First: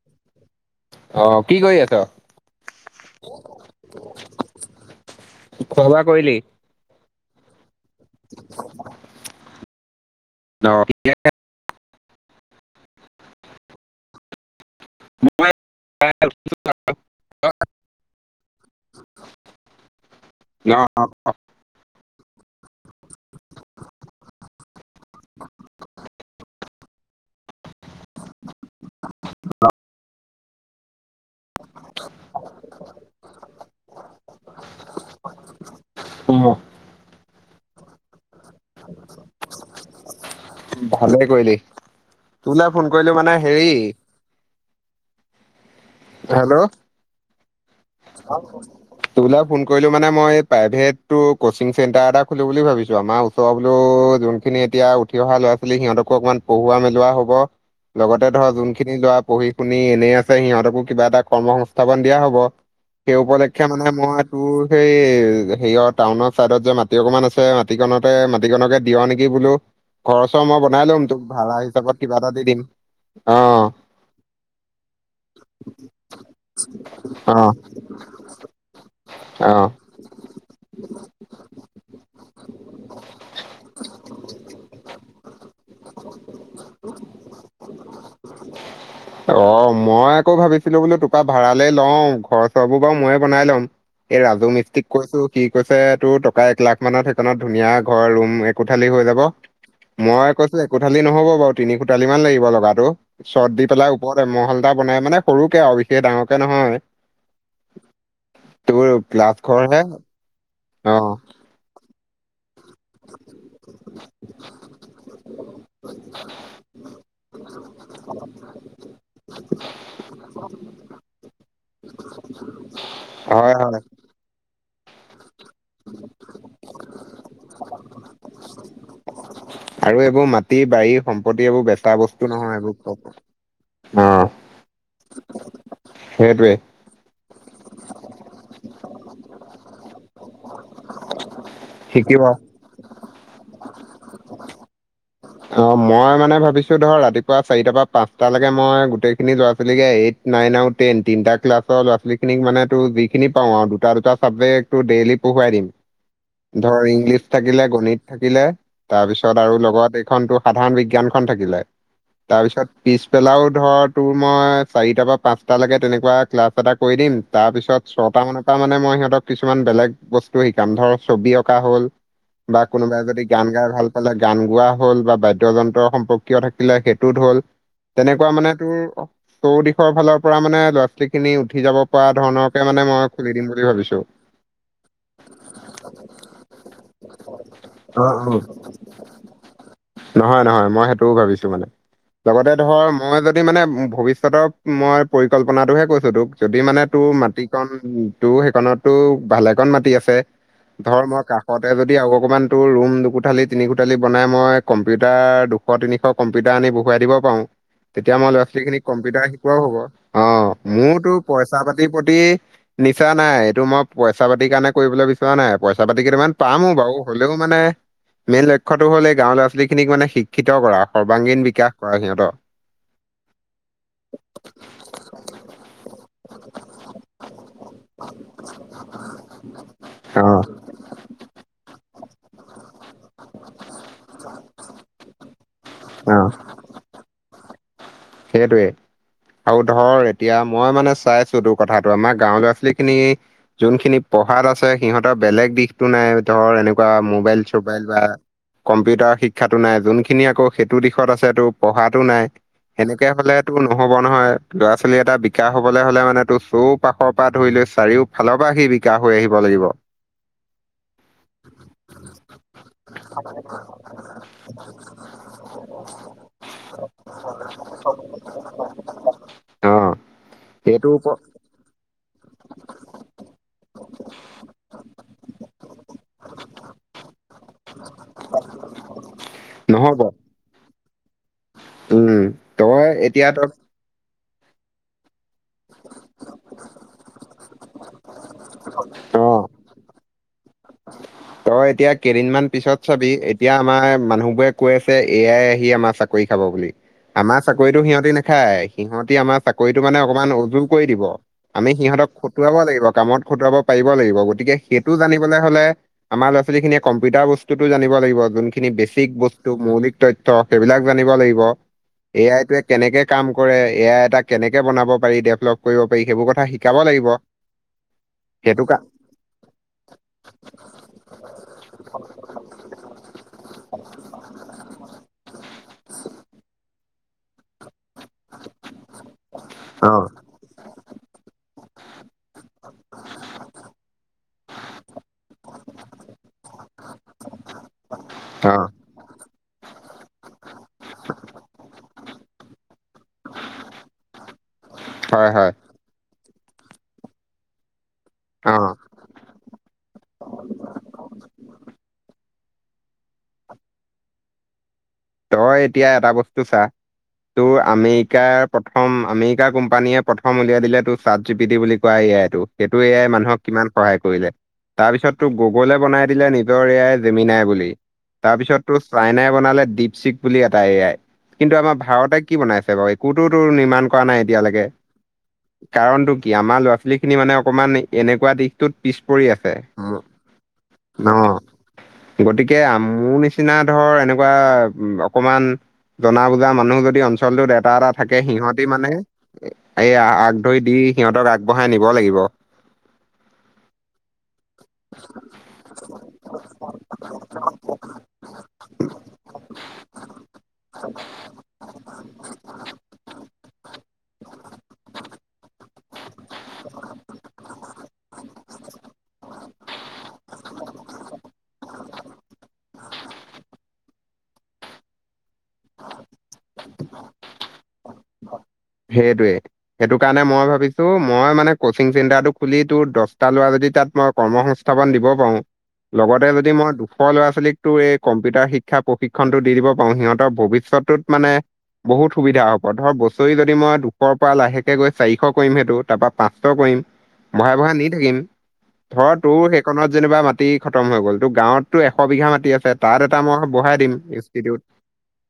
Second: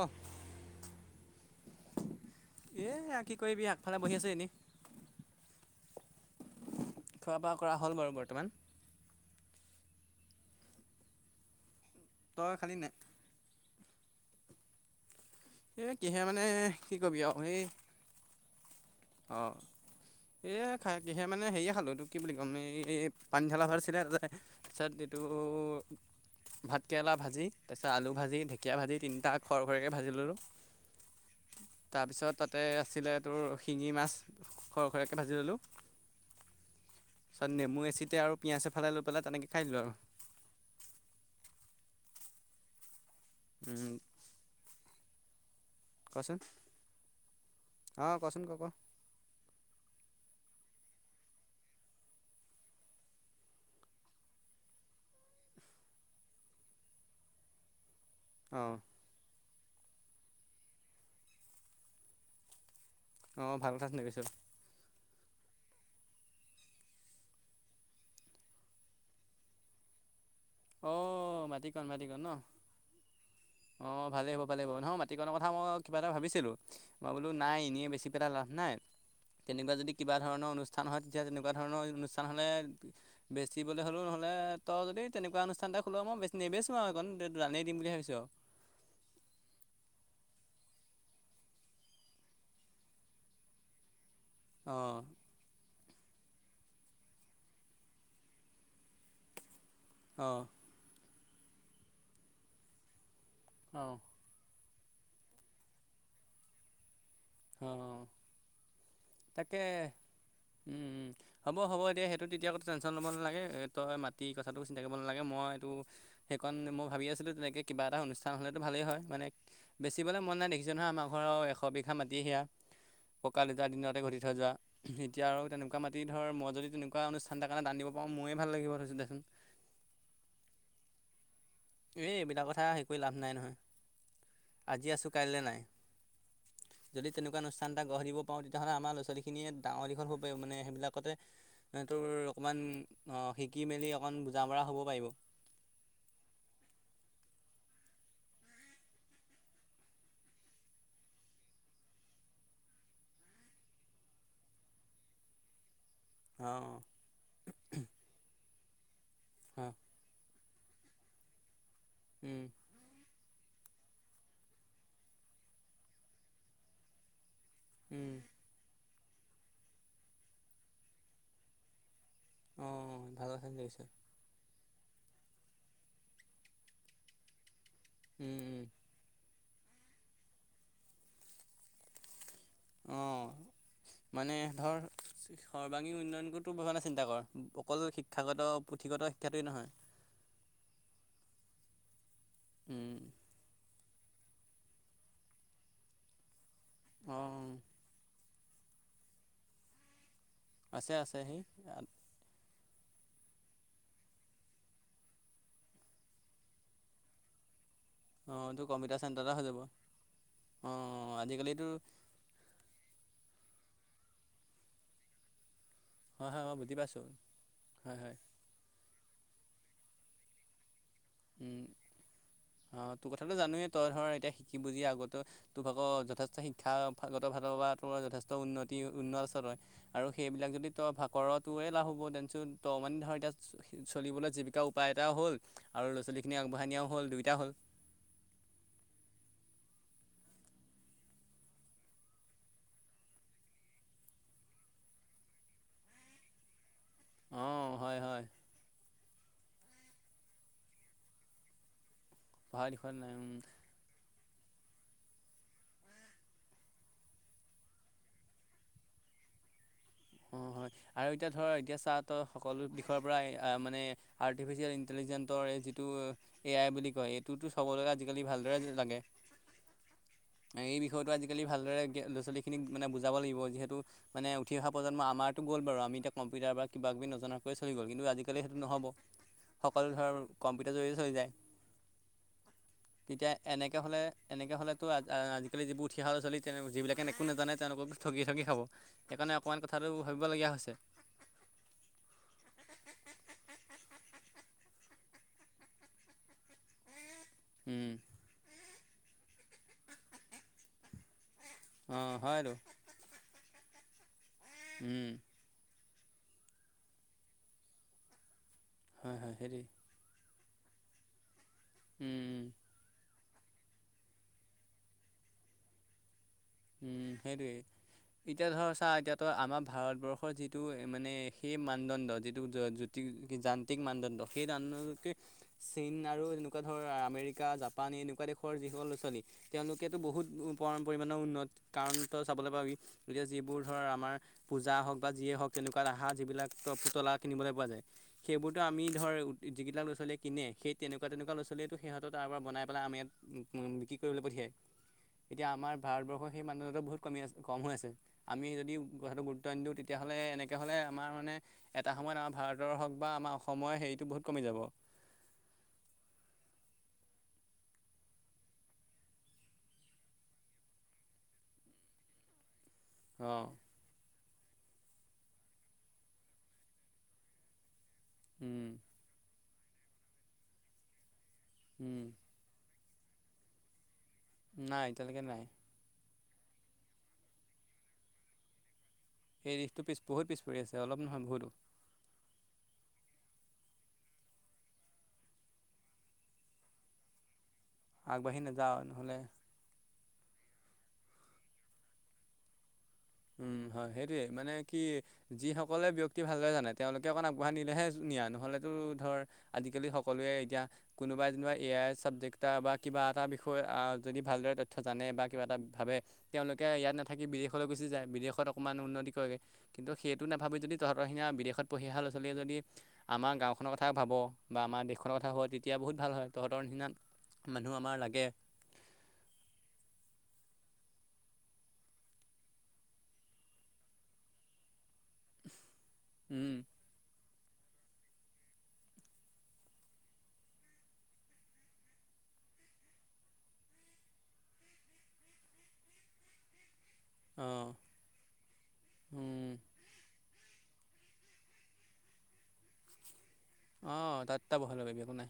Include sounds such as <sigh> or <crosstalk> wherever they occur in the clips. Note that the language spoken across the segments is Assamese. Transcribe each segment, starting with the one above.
অহ অহ, কি কৰি আছ? এই আহ কি কৰিবি আগফালে বহি আছোঁ এনেই। খোৱা-বোৱা কৰিলি? খোৱা-বোৱা কৰা হ'ল বাৰু বৰ্তমান। অহ, <unintelligible> তই খালি নাই? এ কিহে মানে কি কবি আৰু এই। অহ। এই খাই কিহে মানে হেৰিয়ে খালোঁ এইটো কি বুলি ক'ম এই পানীধালা ভাত আছিলে তাতে তাৰপিছত এইটো ভাতকেৰেলা ভাজি, তাৰপিছত, আলু ভাজি, ঢেঁকীয়া ভাজি। তিনিটা খৰ খৰেকৈ ভাজি ল'লোঁ তাৰপিছত তাতে আছিলে তোৰ শিঙি মাছ সৰ সৰেকৈ ভাজি ল'লোঁ,। অ'। তাৰিছত নেমু এচিতেে আৰু পিঁয়াজ এফালে লৈ পেলাই তেনেকৈ খাই লোঁ আৰু,। ভালে কৰিলি তোলৈ ফোন কৰিলো মানে হেৰি আৰু কচোন হেল্ল'। অঁ কচোন ক ক তমুল ফোন কৰিলো মানে মই,। প্ৰাইভেটো কচিং চেণ্টাৰ এটা খুলো বুলি ভাবিছো আমাৰ ওচৰ বোলো যোনখিনি এতিয়া উঠি অহা ল'ৰা'। সিহঁতকো অকমান পঢ়ুৱোৱা মেলোৱা হ'ব, লগতে ধৰ যোন অঁ খিনি লৰা পঢ়ি। আপুনি এনেই আছে সিহঁতকো কিবা এটা কৰ্ম সংস্থাপন দিয়া হব,। সেই অঁ উপলক্ষে ভাল কথা মানে চিন্তা কৰিছ মই তোৰ সেই'। হেৰিয়ৰ টাউনৰ চাইডত যে মাটি অকমান আছে মাটিিকনতে মাটিকনকে দিিয় নেকি বোলো? ঘৰচৰ মই বনাই লম তো ভাড়া হিচাপত কিবা এটা দি দিম,। অ, ভালেই হ'ব ভালে হ'ব নহয় মাটিকণৰ কথা মই কিবা এটা ভাবিছিলো মই বোলো অ', নাই এনেিয়ে বেছি। বেচি পেৰা লাভ নাই। অ', তেনেকুৱা যদি কিবা ধৰণৰ অনুষ্ঠান হয় তেতিয়া তেনেকুৱা ধৰণৰ অনুষ্ঠান হ'লে বেচিবলৈ হ'লেও নহ! ত যদি! তেনেকুৱা অনুষ্ঠান এটা খোলোা মই বেছি নিেবিেচো আৰুণ জানেই দিম বুলি ভাবিছো আৰু অ', মই আকৌ ভাবিছিলো বোলো তোপা ভাড়ালৈ লওঁ ঘৰ চবোৰ বাৰু ময়ে বনাই লম। এই ৰাজু মিস্ত্ৰীিক অঁ কৈছো কি কৈছে,। তোৰ টকা এক লাখ মানত সেইখনত ধুনীয়া ঘৰ ৰুম একোঠালি হৈ যাব,। মই অঁ কৈছো একোঠালি নহ'ব বাৰু তিনি কোঠালি মান লাগিব লগা টো, চট দি পেলাই অঁ ওপৰত এম হল। টা বনাই মানে সৰুকে আৰু বিশেষ ডাঙৰকে নহয় অঁ তোৰ প্লছ কৰ হে তাকে উম অ উম হ'ব হ'ব এতিয়া সেইটো তেতিয়া টেনশ্যন ল'ব নালাগে তই মাি কথাটো চিন্তা কৰিব নালাগে মই এইটো সেইকণ মই ভাবি আছিলোঁ তেনেকৈ কিবা এটা অনুষ্ঠান হলেতটো ভালেই হয় মানে বেচিবলৈ মন নাই দেখিছে নহয় আমাৰ ঘৰৰ এশ বিঘা মাট সেয়া হয় পকাালতাৰ হয় দিনতে ঘটি থৈ যোৱা এতিয়া আৰু তেনেকুৱা মাটি ধৰ মই যদি তেনেকুৱা অনুষ্ঠান এাৰ কাৰণেটান দিব পাৰো ময়ে ভাল লাগিব ধৈছোঁ দেচোন আৰু এইবোৰ মাটি বাৰী সম্পত্তি এইবোৰ বেচা এই বস্তু এইবিলাক নহয় কথা হেৰি কৰি লাভ এইবোৰ অ <inaudible> ান এা সেইটোৱে গঢ় দিব পাৰওঁ তেতিয়াহ'লে আমাৰ ল'ৰাোৱালীখিয় ডাঙৰীঘ হ মানে সেইবিলাকতে শিকিব সিহতোৰ অকমান অ শিকি মেলি অকমান বুজা মৰা হ'ব পাৰিব অ মই মানে ভাবিছো ধৰ ৰাতিপুৱা চাৰিটাাৰ পৰা পাঁচটালৈকে মই গোটেই খিনি যোৱা ছোৱালীগে এই নাইন আৰু টেন তিনিটা ক্লাছৰ ল' ছোৱালিক মানে ত যিিনিাওঁ আৰু দুটা দুটা চাবেক্টেই ধ অ', ইলিছ থাকিলে গণিত থাকিলে তাৰপিছত আৰু হয়, লগত টো সাধাৰণ বিজ্ঞান খন থাকিলে উম, তাৰপিছত পিছ পেলাও ধৰ তোৰ মই চাৰিটা বা পাঁচটা লৈকে তেনেকুৱা ক্লাছ এটা কৰি দিম তাৰপিছত উম, ছট মানৰ পৰা মানে মই সিহঁতক কিছুমান বেলেগ বস্তু শিকাম ধৰ ছবি অঁকা হ'ল বা কোনোবাই অ', যদি ভাল গান কথা গাই লাগিছে, ভাল পালে গান গোৱা হ'ল বা বাদ্যয় যন্ত্ৰ সম্পৰ্কীয় থাকিলে সেইটোত হ'ল তেনেকুৱা উম, মানে উম, তোৰ তৌ দিশৰ ফালৰ পৰা মানে ল'ৰা ছোৱালী খিনি উঠি যাব পৰা ধৰণৰ কেে মানে মই অ', খুলি দিম বুলি ভাবিো মানে ধৰ সৰ্বাংগী উন্নয়ন তো ভে চিন্তা কৰ অকল অ', অ'। শিক্ষাগত ঠিকতা শিক্ষাটোৱেই নহয় নহয় নহয় মই সেইটোও ভাবিছো মানে লগতে ধৰ উম, মই যদি মানে ভি তাৰিছত মই পৰিকল্পনাটোহে কৈছো তোক যদি মানে তোৰ অ', মাটিিকন টো নতো ভালেকন মাটি আছে আছে ধৰ আছে মই সেই কাষতে যদি অকমান তো ৰুম কোঠালি তিনি কোঠালি বনাই মই কম্পিউটাৰ দুশ তিনিশ কম্পিউটাৰ আনি বহুৱাই দিব পাৰো তেতিয়া মই ল'ৰা অ', ছোৱালী তোৰ খিনিক কম্পিউটাৰ চেণ্টাৰতে হৈ যাব, শিকোৱাও হ'ব অ মোৰতো অ', পইচা আজিকালিতো পাতিৰ প্ৰতি নিচা নাই এইটো মই পইচা পাতিৰ কাৰণে কৰিবলৈ বিচৰা নাই পইচা পাতি হয় কেইটামান হয় মই পামো বুজি বাৰু পাইছোঁ, হ'লেও মানে হয় হয়, মেইন লক্ষ্যতো হ'ল এই গাঁৱৰ <unintelligible> খিনিক মানে শিক্ষিত কৰা, সৰ্বাংগীন উম, বিকাশ কৰা সিহঁতক। অ' তোৰ কথাটো জানোৱেই তই ধৰা এতিয়া শিকি বুজি আগতে তোৰ ভাগৰ যথেষ্ট শিক্ষা <unintelligible> <unintelligible> যথেষ্ট উন্নতি উন্ন আচৰ হয় আৰু অ', সেইবিলাক যদি তই ভাগ কৰোঁ তোৰে লাভ হ'ব দেনচোন <unintelligible> ধৰ এতিয়া চ-চলিবলৈ জীৱিকা উপায় এটা হ'ল লৰা অ', ছোৱালিখিনি আগবঢ়াই নিয়াও দুইটা হ'ল। সেইটোৱে। আৰু ধৰ এতিয়া মই মানে চাইছোঁ তোৰ কথাতটো আমাৰ গাঁও ল'ৰা ছোৱালী খিনি যোনখিনি পঢ়াত আছে সিহঁতৰ বেলেগ দিশতো নাই ধৰ এনেক <unintelligible> মোবাইল অ চবাইল হয় বা হয় কম্পিউটাৰ শিক্ষ শিক্ষাতো নাই যোনখিনি আকৌ সেইটো দিশত আছেতো পঢ়াতো নাই। পঢ়া দিশত সেনেকে নাই উম, হ'লে নহ'ব নহয় ল'ৰা <unintelligible> এটা বিকাশ হ'বলৈ হ'লে মানে তোৰ চৌপাশৰ পৰা ধৰি লৈ চাৰিওফালৰ পৰা সি বিকাশ হৈ আহিব লাগিব। উ <unintelligible> আৰু এতিয়া ধৰ এতিয়া চা তই সকলো দিশৰ পৰাই মানে আৰ্টিফিচিয়েল ইণ্টেলিজেন্টৰ যিটো এ আই বুলি কয় এইটোতো <unintelligible> আজিকালি ভালদৰে লাগে। অ', এই সেইটোৰ বিষয়টো ওপৰত আজিকালি ভালদৰে <unintelligible> <unintelligible> খিনিক মানে বুজাব লাগিব যিহেতু মানে উঠি অহা প্ৰজন্ম আমাৰতো গ'ল বাৰু আমি এতিয়া কম্পিউটাৰ বা কিব কিবি নজনাকৈ চলি গ'ল কিন্তু আজিকালি সেইটো নহ'ব। সকলো নহ'ব ধৰ কম্পিউটাৰ জৰিয়তে চলি যায়। উম, তই এতিয়া তই তেনেকে হ'লেতো আ আজিকালি যিবোৰ উঠি অহা ল'ৰা ছোৱালী তেওঁ যিবিলাকে একো নাজানে তেওঁলোকক ঠগি ঠগি খাব সেইকাৰণে অ'। <unintelligible> ভাবিব লগীয়া হৈছে। তই এতিয়া কেইদিনমান পিছত চাবি এতিয়া আমাৰ মানুহ বোৰে কৈ আছে এ আই আহি আমাৰ চাকৰি খাব বুলি। আমাৰ চাকৰিটো উম, সিহঁতি নাখায়, সিহঁতি আমাৰ চাকৰিটো মানে অকমান উজুল কৰি দিব। আমি সিহঁতক অঁ হয়তো খটুৱাব লাগিব কামত খটুৱাব পাৰিব লাগিব গতিকে সেইটো উম, জানিবলৈ হ'লে‌ আমাৰ ল'ৰা ছোৱালীখিনিয়ে কম্পিউটাৰ বস্তুতো জানিব লাগিব যোনখিনি বেছিক হয় হয় বস্তু সেইটোৱেই মৌলিক তথ <unintelligible> সেইবিলাক জান লাগিব, এ উম, আইটোৱে কেনেকে কাম কৰে এ আই এটা কেনেকে বনাব পাৰি ডেভলপ কৰিব পাৰি সেইবোৰ কথা শিকাব লাগিব। উম, সেইটোৱে, এতিয়া সেইটো ধৰ কা চা এতিয়াতো আমাৰ ভাৰতবৰ্ষৰ যিটো মানে সেই মানদণ্ড যিটো জ-জ-জ্যোতি যান্ত্ৰিক মানদণ্ড সেই দানদণ্ডকে চীন আৰু এনেকুৱা ধৰ আমেৰিকা, জাপ পানী এনেকুৱা দেশৰ যিসকল ল'ৰা ছোৱালী অ তেওঁলোকেতো বহুত পৰিমাণৰ উন্নত কাৰণ তই চাবলৈ পাৰি যেতিয়া যিবোৰ ধৰ আমাৰ পূজা হওঁক বা যিয়ে হওঁক তেনেকুৱা অহা যিবিলাক পুতলা কিনিবলৈ পোৱা যায়, অ সেইবোৰতো আমি ধৰ যিকেইটা ল'ৰা ছোৱালীয়ে কিনে সেই তেনেকুৱা তেনেকুৱা ল'ৰা ছোৱালীয়েতো সিহঁতৰ তাৰপৰা বনাই পেলাই আমি ইয়াত ব- বিক্ৰী কৰিবলৈ পঠিয়াই। হয় এতিয়া হয় আমাৰ ভাৰতবৰ্ষ সেই মানদণ্ডাটো বহুত কমি আছে কম হৈ আছে, আমি অ যদি কথাটো গুৰুত্ব নি দিওঁ তেতিয়াহ'লে এনেকৈ হ'লে আমাৰ মানে এ এটা সময়ত আমাৰ ভাৰতৰ হওঁক বা আমাৰ অসমৰ হেৰিতটো বহুত কমি যাব। তই এতিয়া এটা বস্তু চা তোৰ আমেৰিকাৰ প্ৰথম আমেৰিকা কোম্পানীয়ে প্ৰথম উলিয়াই দিলে তোৰ চাট জি পিটি বুলি কোৱা এ আইটো। সেইটো এ আই মানুহক অঁ কিমান সহায় কৰিলে। তাৰপিছতটো গ'গলে বনাই দিলে নিজৰ এ আই জেমি নাই বুলি। তাৰপিছত উম তোৰ চাইনাই বনালে দীপশিক বুলি এটা এ আই। কিন্তু আমাৰ উম ভাৰতে কি বনাইছে বাৰু একোতোতো নিৰ্মাণ কৰা নাই এতিয়ালৈকে, নাই এতিয়ালৈকে নাই কাৰণতটো কি আমাৰ ল'ৰা ছোৱালীখিনি মানে অকমান এনেকুৱা দিশটোত পিছ পৰি আছে, এই দিশটো পিছ বহুত পিছ পৰি আছে অলপ নহয় বহুতো গতিকে মোৰ নিচ নিচিনা ধৰ এনেকুৱা অকমান জনা বুজা মানুহ যদি অঞ্চলটোত এট এটা এটা থাকে আগবাঢ়ি সিহঁতি নাযাওঁ মানে, নহ'লে এইয়া আগ ধৰি দি সিহঁতক আগবঢ়াই নিব লাগিব উম হয় সেইটোয়ে মানে কি যিসকলে ব্য্য়ক্তি ভালকে জানে তেওঁলোকে অকণ আগবঢ়াই নিিলেহে নহলে ধালি সকলোৱে এতিয়া কোনোবাই যেনিবা এ আই চাবজেক্ট বা কিবা এটা বিষয়ে যদি ভালদৰে তথ্য জানে বা কিবা এটা ভাবে তেওঁলোকে ইয়াত নাথাকি বিদেশলৈ গুচি যায় বিদেশত অকণমান উন্নতি কৰেগৈ কিন্তু সেইটো নাভাবি যদি তহঁতৰসিীয়া বিদেশত পঢ়ি স'ৰা ছোৱালীয়ে যদি আমাৰ গাঁওখনৰ কথা ভাব বা আমাৰ দেশখনৰ কথা হ তেতিয়া বহুত ভাল হয় তহঁতৰ নিিনাত মানুহ আমাৰ লাগে সেইটোৱে সেইটো কাৰণে মই ভাবিছো মই মানে কচিং চেণ্টাৰটো খুলি তোৰ দহটা লোৱা য য তাত মই কৰ্ম সংস্থাপন দিব পাৰোঁ লগতে যদি উম মই দুশৰ ল'ৰা ছোৱালীক এই কম্পিউটাৰ শিক্ষা প্ৰশিক্ষনটো দি দিব পাৰো সিহঁতৰ ভৱিষ্যতটোত মানে বহুত সুবিধা হ পব ধৰ বস্তু ৰি যদি মই দুশৰ পৰা লাহেকে গৈ চাৰিশ কৰিম সেইটো তাৰ পৰাৰা পাঁচশ কৰিম ব়া ব়া অঁ নি থাকিম ধৰ তোৰ উম সেইখনত যেনিবা মাটি খতম হৈ গ'ল তো গাঁৱতো এশ বিঘা মাটি আছে তাত অঁ তাত এটা বহাই ল'বি একো নাই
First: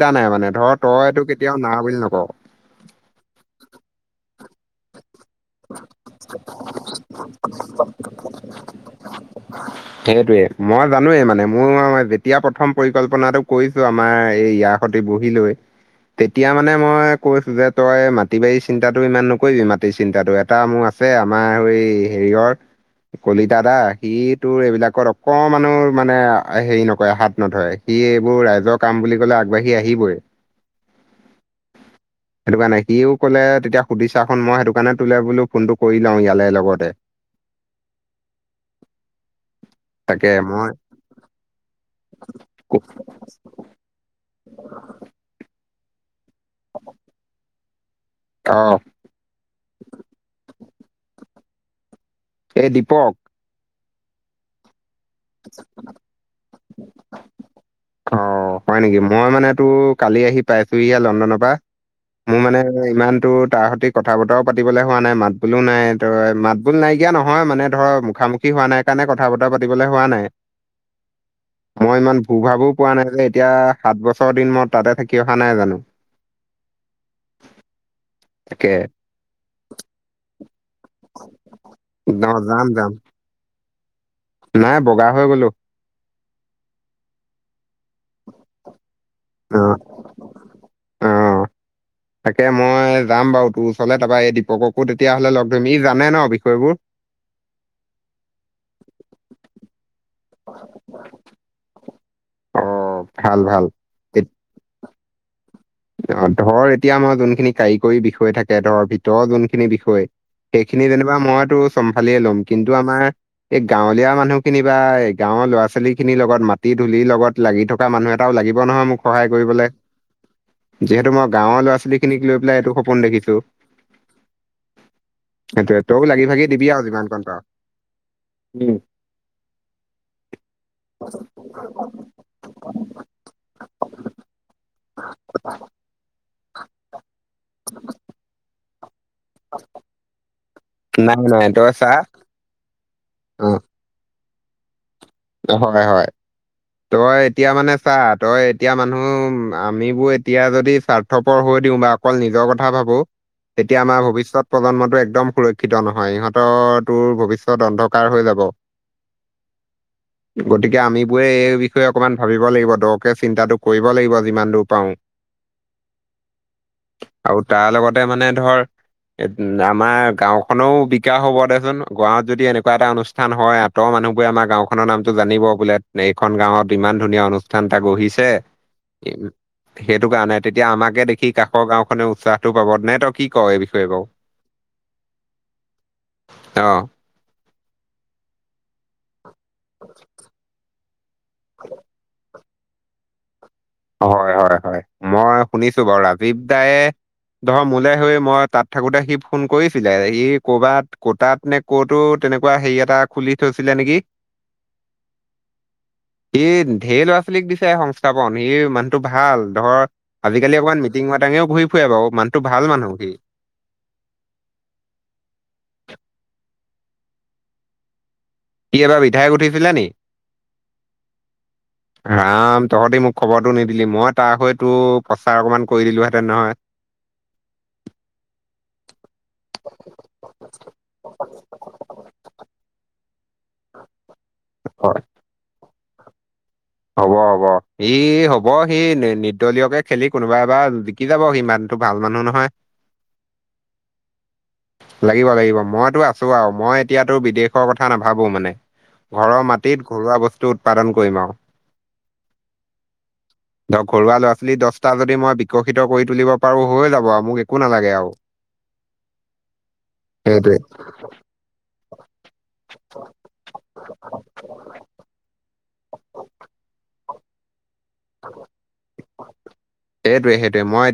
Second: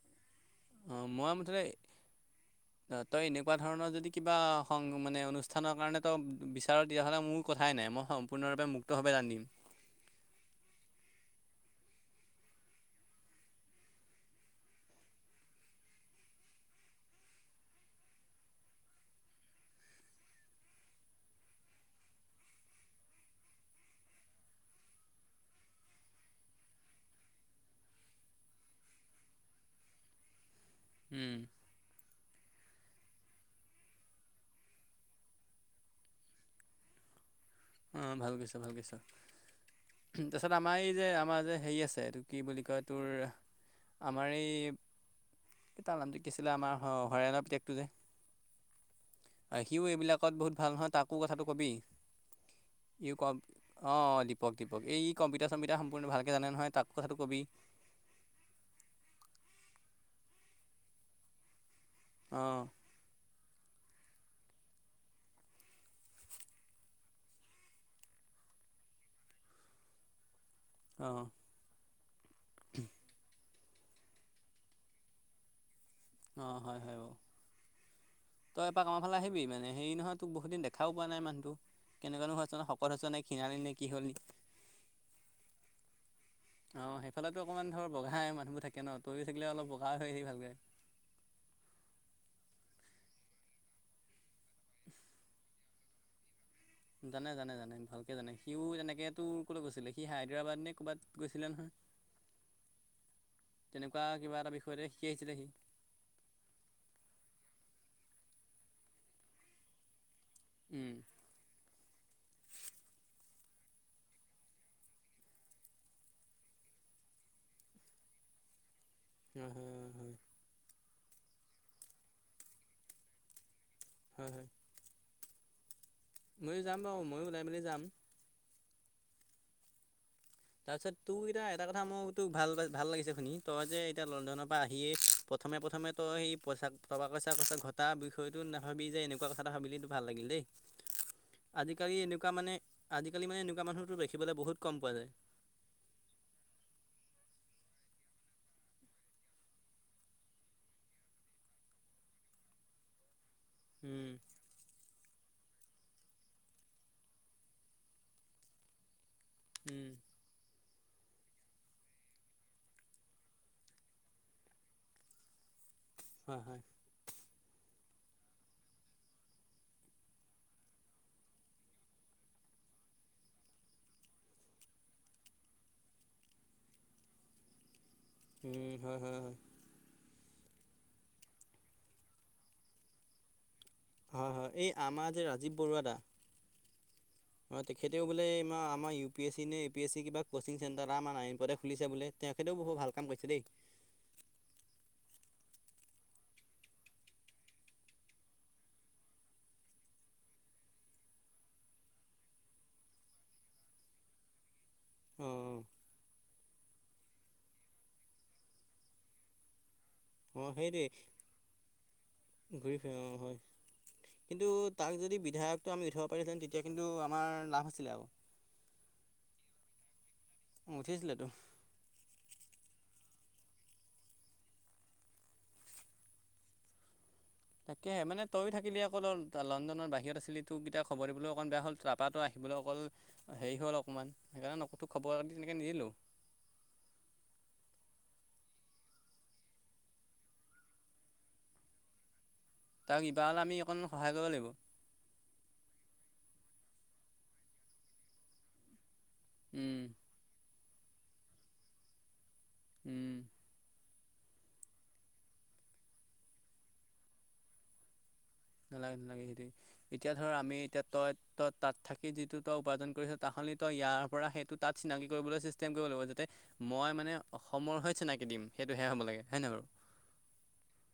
থ এটা নাই মানে অ মই মুঠতে নকওঁ তই এনেকুৱা ধৰণৰ যদি কিবা সং মানে অনুষ্ঠানৰ কাৰণে তো বিচাৰো তেতিয়াহ'লে মোৰ কথাই নাই মই সম্পূৰ্ণৰূপে মুক্তভাৱে ৰাান্িম সেইটয়ে মই জানোে মানে মোৰ যেতিয়া প্ৰথম পৰিকল্পনাটো কৰিছো আমাৰ এই ইয়াৰ সতে বহি লৈ তেতিয়া মানে মই কৈছো যে তই মাটি বাৰী চিন্তাাতো ইমান নকৰিবিি মাটি চিন্তাটো এটা মোৰ আছে আমাৰ স হেৰিয়ৰ কলিতা দা সি তোৰ এইবিলাকত অকমানো মানে হেৰি নকৰে হাত নধৰে সি এইবোৰ ৰাইজৰ কাম বুলি ক'লে আগবাঢ়ি আহিবই উম সেইটো কাৰ নাই সিও কলে তেতিয়া সুধিছাখন মই সেইটো দোকানে তোলে বোলো ফোনটো কৰি লও ইয়ালে লগতে অ ভালকৈছা ভালকৈছা তাকে তাৰিছত মই আমাৰ এই যে আমাৰ যে হেৰি আছে এইটো কি বুলি কয় তোৰ আমাৰ এই তাৰ নামটো কি আছিলে আমাৰ হৰাণৰ প্ৰিতকটো যে অ সিও এইবিলাকত বহুত ভাল নহয় তাকো কথাটো কবি এ দীপক অ দীপক দীপক এই কম্পিউটাৰ চম্পিউটাৰ সম্পূৰ্ণ ভালকে জানে নহয় তাক কথাটো কবি অ হয় নেকি মই মানে তোৰ কালি আহি পাইছো ইয়া লণ্ডনৰ পৰা মোৰ মানে অঁ ইমানতটো তাৰ সতি কথা বতৰাও পাতিবলৈ হোৱা নাই মাত বোলো নাই তই মাত বোল নাইকিয়া নহয় মানে ধৰ মুখামুখি হোৱা নাই কাৰণ কথা ব পাতিবলে হোৱা নাই অঁ মই ইমান ভূ ভাবু এতিয়া সাত বছৰ দিন মই তাতে থাকি অহা নাই জানো অ হয় হয় ব তই তাকে এপাৰ কামাৰ ফালে আহিবি মানে হেৰি নহয় তোক বহুত দিন দেখাও পোৱা নাই মানুহটো কেনেকুৱা নহোৱা ন যাম শকত যাম হৈছে নাই খিাাৰ ন নাই বগা হৈ গলো অ সেইফালেতো অকণমান ধৰ বগাই মানুহবোৰ থাকে ন তৰি থাকিলে অ অলপ বগা হয় আহি ভালকে অ তাকে মই যাম বাৰু তোৰ ওচৰলে তাৰপৰা এই দীপককো তেতিয়া হ'লে লগ ধৰিম ই জানে ন বিষয়বোৰ জানে জানে জানে ভালকে জানে সিও তেনেকে তোৰ কলে গৈছিলে সি সি হায়দৰাবাদ নে ক'ৰবাত গৈছিলে নহয় অ ভাল ভাল তেনেকুৱা এত- কিবা এটা বিষয়তে শিকি আহিছিলে সি অ ধৰ এতিয়া আমাৰ যোনখিনি কাৰিকৰী বিষয় থাকে ধৰ ভিতৰৰ যোনখিনি বিষয় সেইখিনি উম যেনিবা মইতো চম্ফালিয় ল'ম কিন্তু আমাৰ এই গাঁৱলীয়া মানুহখিনি বা গাঁৱৰ ল'ৰা ছোৱালী খিনিৰ লগত মাটিত ধূলি লগত লাগি থকা মানুহ এটাও লাগিব নহয় মোক সহায় অ, হ, কৰিবলে অ, হ, যিহেতু মই গাঁৱৰ ল'ৰা ছোৱালীখিক লৈ পেলাই এইটো সপোন দেখিছোঁ হয়, হয়, সেইটোয়ে তইও লাগি ভাগি ময়ো দিবি যাম আৰু বাৰু যিমান ময়ো কন পাৰ ওলাই মেলি যাম। উম, তাৰপিছত তোৰ কিতা এটা কথা মোৰ তোৰ ভাল ভাল লাগিছে শুনি তই যে এতিয়া লণ্ডনৰ পৰা আহিয়ে প্ৰথম প্ৰথম তই সেই পইচাক টকা পইচা ঘটা বিষয়টো নাভাবি যে এনেকুৱা কথা ভাবিলি সেইটো ভাল লাগিল দেই। নাই নাই তই চা আজিকালি এনেকুৱা মানে আজিকালি মানে এনেকুৱা মানুহ তোৰ দেখেবলৈ বহুত কম পোৱা যায়। হয়, হয়, তই এতিয়া মানে চা তই এতিয়া মানুহ আমিবোৰ এতিয়া যদি স্বাৰ্থপৰ হৈ বা অকল নিজৰ কথা ভাবোঁ, তেতিয়া আমাৰ উম ভৱিষ্যত প্ৰজন্মটো একদম ক্ষিত নহয় ইহঁতৰ তোৰ ভৱিষ্যত অন্ধকাৰ হৈ যাব। উম, গতিকে আমি বোৰে এই বিষয়ে অকমান ভাবিব লাগিব দৰকে চিন্তাটো কৰিব লাগিব যিমান দূৰ পাওঁ। হয় হয় আৰু তাৰ লগতে মানে ধৰ এ আমাৰ গাঁও খনেও বিকাশ হব দেচোন গাঁৱত যদি এনেকুৱা এটা অনুষ্ঠান হয় আতৰ মানুহ বোৰে আমাৰ গাঁওখনৰ নামটো জানিব বোলে, এইখন গাঁৱত ইমান ধুনীয়া অনুষ্ঠান এটা গঢ়ি ছে উম হয় হয় হয় সেইটো কাৰণে তেতিয়া আমাকে দেখি কাষৰ গাঁওখনে উৎসাহটো পাব নে তই কি কয় এই বিষয়ে বাৰু হয়, হয়, এই আমাৰ যে ৰাজীৱ বৰুৱা দা তেখেতেও বোলে আমাৰ ইউ পি এ চি নে পি এছ চি কিবা কচিং চেণ্টাৰ এটা আমাৰ নাৰায়ণপুৰতে খুলিছে বোলে, তেখেতেও বহু ভাল কাম কৰিছে দেই। হয়, হয়, হয়, মই শুনিছো বাৰু ৰাজীৱ দায়ে ধৰ মোলে হৈ মই তাত থাকোতে সি ফোন কৰিছিলে ই কৰবাত ক'তাত নে ক'তোত তেনেকুৱা হেৰি এটা খুলি থৈছিলে নেকি? অঁ সি ঢেৰ ল'ৰা ছোৱালীক দিছে সংস্থাপন সি মানুহটো ভাল ধৰ অঁ অঁ আজিকালি অকণমান সেইটোৱেই মিটিং মাটঙেও ঘূৰি ফুৰে বাৰু মানুহটো ভাল ঘূৰি ফুৰে মানুহ সি অঁ হয় কিন্তু তাক যদি বিধায়কটো আমি উঠাব পাৰিলো হেঁতেন তেতিয়া কিন্তু আমাৰ লাভ আছিলে আৰু সি এইবাৰ বিধাইক উঠিছিলে নি উঠিছিলেতো ৰাম তহঁতি মোক খবৰটো নিদিলি মই তাৰ হৈতো প্ৰচাৰ অকণমান কৰি দিলোঁহেঁতেন নহয় তাকেহে মানে তয়ো থাকিলি অকল অ' লণ্ডনৰ বাহিৰত আছিলি তোক এতিয়া খবৰ দিবলৈও অকন বেয়া হল তাৰপা তই আহিল বোলে অকল হেৰি হ'ল অকণমান সেইকাৰণে খবৰ হয় তোক তেনেকৈ নিদিলোঁ। হ'ব, হ'ব, সি হ'ব সি নিৰ্দলীয়কে খেলি কোনোবা এবাৰ জিকি যাব সি মানুহ টো ভাল মানুহ নহয় তাক ইবাৰলে আমি অকণমান সহায় কৰিব লাগিব। চ মই এতিয়াতো বিদেশৰ কথা নাভাবো মানে ঘৰৰ উম মাটিত ঘৰুৱা বস্তুত উৎপাদন কৰিম আৰু উম, ধক ঘৰুৱা ল'ৰা ছোৱালী দশটা যদি মই বিকশিত কৰি তুলিব পাৰো হৈ যাব আৰু মোক একো নালাগে আৰু নালাগে নালাগে সেইটো এতিয়া ধৰ আমি সেইটোৱে এতিয়া তই তই তাত থাকি যিটো তই উপাৰ্জন কৰিছ তাৰ সলনি ইয়াৰ পৰা সেইটো তাত চিনাকি কৰিবলৈ চিষ্টেম কৰিব লাগিব যাতে মই মানে সমৰ হৈ চিনাকি দিম সেইটোহে হ'ব লাগে হয় নে বাৰু? সেইটোৱে সেইটোৱে মই এতিয়া